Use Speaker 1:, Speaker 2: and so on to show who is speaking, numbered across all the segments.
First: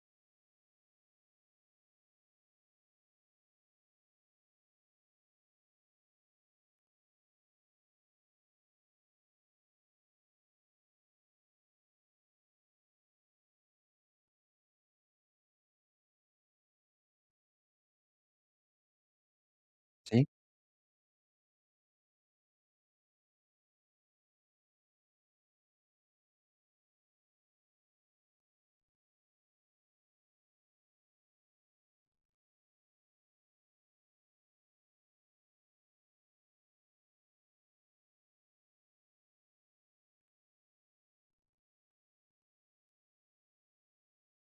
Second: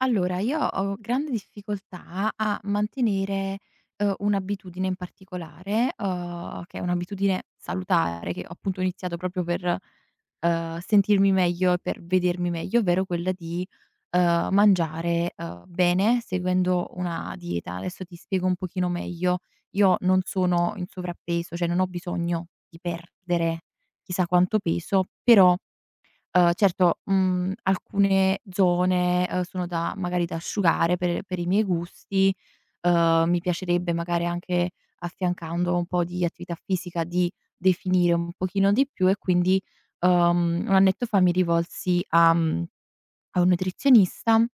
Speaker 1: Allora, io ho grande difficoltà a mantenere, uhm, un'abitudine in particolare, uhm, che è un'abitudine salutare, che, appunto, ho iniziato proprio per, uhm, sentirmi meglio e per vedermi meglio, ovvero quella di, uhm, mangiare, uhm, bene seguendo una dieta. Adesso ti spiego un pochino meglio. Io non
Speaker 2: Sì.
Speaker 1: sono in sovrappeso, cioè, non ho bisogno di perdere chissà quanto peso, però, uhm, certo, mhmm, alcune zone, uhm, sono da magari, da asciugare per per i miei gusti. Uhm, mi piacerebbe, magari, anche affiancando un po' di attività fisica, di definire un pochino di più e quindi, uhm, 1 annetto fa mi rivolsi a, mhmm, a un nutrizionista. Uhm,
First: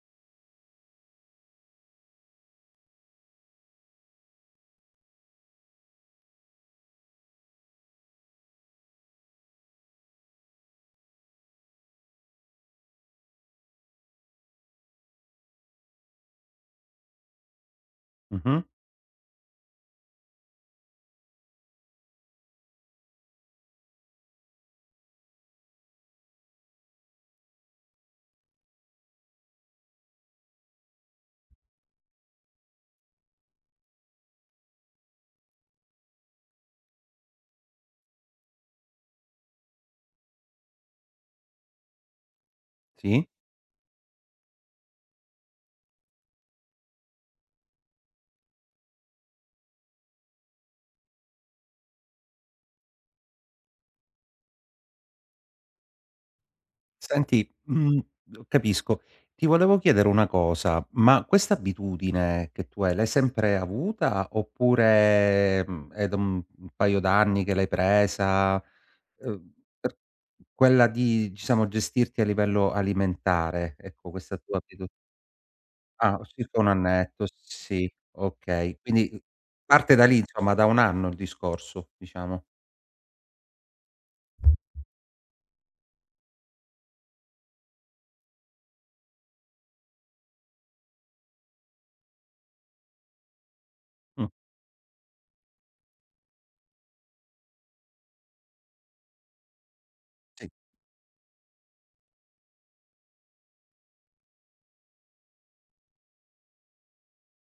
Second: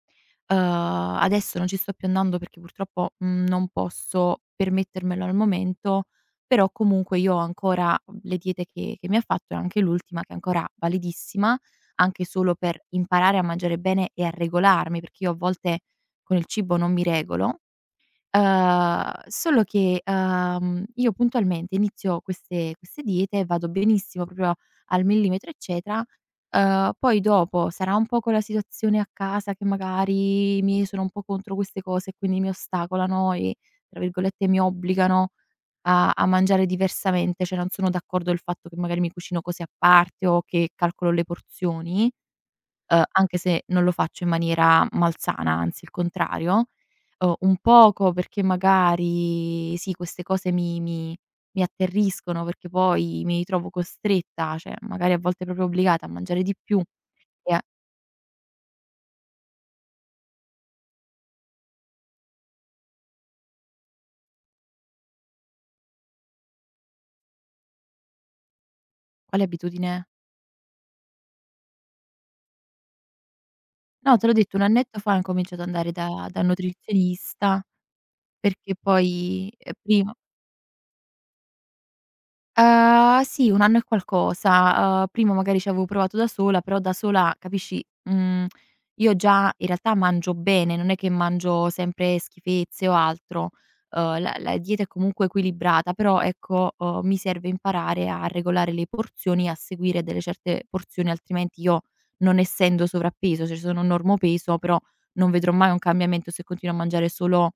Speaker 1: adesso non ci sto più andando, perché purtroppo, mhmm, non posso permettermelo al momento, però, comunque, io ho ancora, uhm, le diete che che mi ha fatto e anche l'ultima, che è ancora validissima, anche solo per imparare a mangiare bene e a regolarmi, perché io a volte con il cibo non mi regolo.
Speaker 2: Mh-mh.
Speaker 1: Uhm, solo che, uhm, io, puntualmente, inizio queste queste diete e vado benissimo, proprio al millimetro, eccetera, uhm, poi, dopo, sarà un po' quella situazione a casa, che, magari, i miei sono un po' contro queste cose e quindi mi ostacolano e tra virgolette "mi obbligano" a a mangiare diversamente. Cioè non sono d'accordo, il fatto che, magari, mi cucino così a parte o che calcolo le porzioni, uhm,
Speaker 2: Sì.
Speaker 1: anche se non lo faccio in maniera malsana, anzi, il contrario. Uhm, un poco perché, magari, sì, queste cose mi mi mi atterriscono, perché poi mi ritrovo costretta, cioè, magari, a volte, proprio obbligata a mangiare di più
Speaker 2: Senti,
Speaker 1: e a
Speaker 2: mhmm, capisco. Ti volevo chiedere 1 cosa. Ma questa abitudine che tu hai, l'hai sempre avuta? Oppure, mhmm, è d mhmm, un paio d'anni che l'hai presa?
Speaker 1: Quale
Speaker 2: Uhm, t
Speaker 1: abitudine?
Speaker 2: quella di diciamo, gestirti a livello alimentare, ecco,
Speaker 1: No, te l'ho
Speaker 2: questa
Speaker 1: detto,
Speaker 2: tua
Speaker 1: un
Speaker 2: abitu
Speaker 1: annetto fa, ho incominciato ad andare
Speaker 2: Ah,
Speaker 1: da dal
Speaker 2: circa 1 annetto,
Speaker 1: nutrizionista.
Speaker 2: sì,
Speaker 1: Perché
Speaker 2: okay. Quindi
Speaker 1: poi, uhm,
Speaker 2: parte da
Speaker 1: prima
Speaker 2: lì, insomma, da 1 anno il discorso, diciamo.
Speaker 1: Uhm, sì, 1 anno e qualcosa. Uhm, prima, magari, c'avevo provato da sola, però da sola, capisci mhmm, io già, in realtà, mangio bene, non è che mangio sempre schifezze o altro. Uhm,
Speaker 2: Mh.
Speaker 1: la la dieta è comunque equilibrata, però, ecco, uhm, mi serve imparare a regolare le porzioni e a seguire delle
Speaker 2: Sì.
Speaker 1: certe porzioni, altrimenti io, non essendo sovrappeso, cioè, sono normopeso però non vedrò mai un cambiamento se continuo a mangiare solo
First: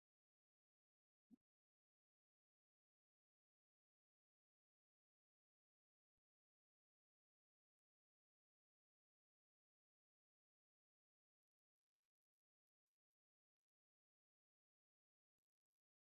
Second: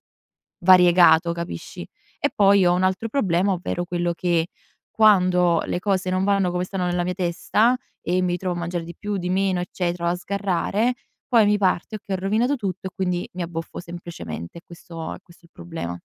Speaker 1: variegato, capisci? E poi ho 1 altro problema, ovvero quello che, quando le cose non vanno come stanno nella mia testa e mi trovo a mangiare di più, di meno, eccetera, o a sgarrare, poi mi parte: "Okay, ho rovinato tutto." E quindi mi abboffo, semplicemente. È questo è questo il problema.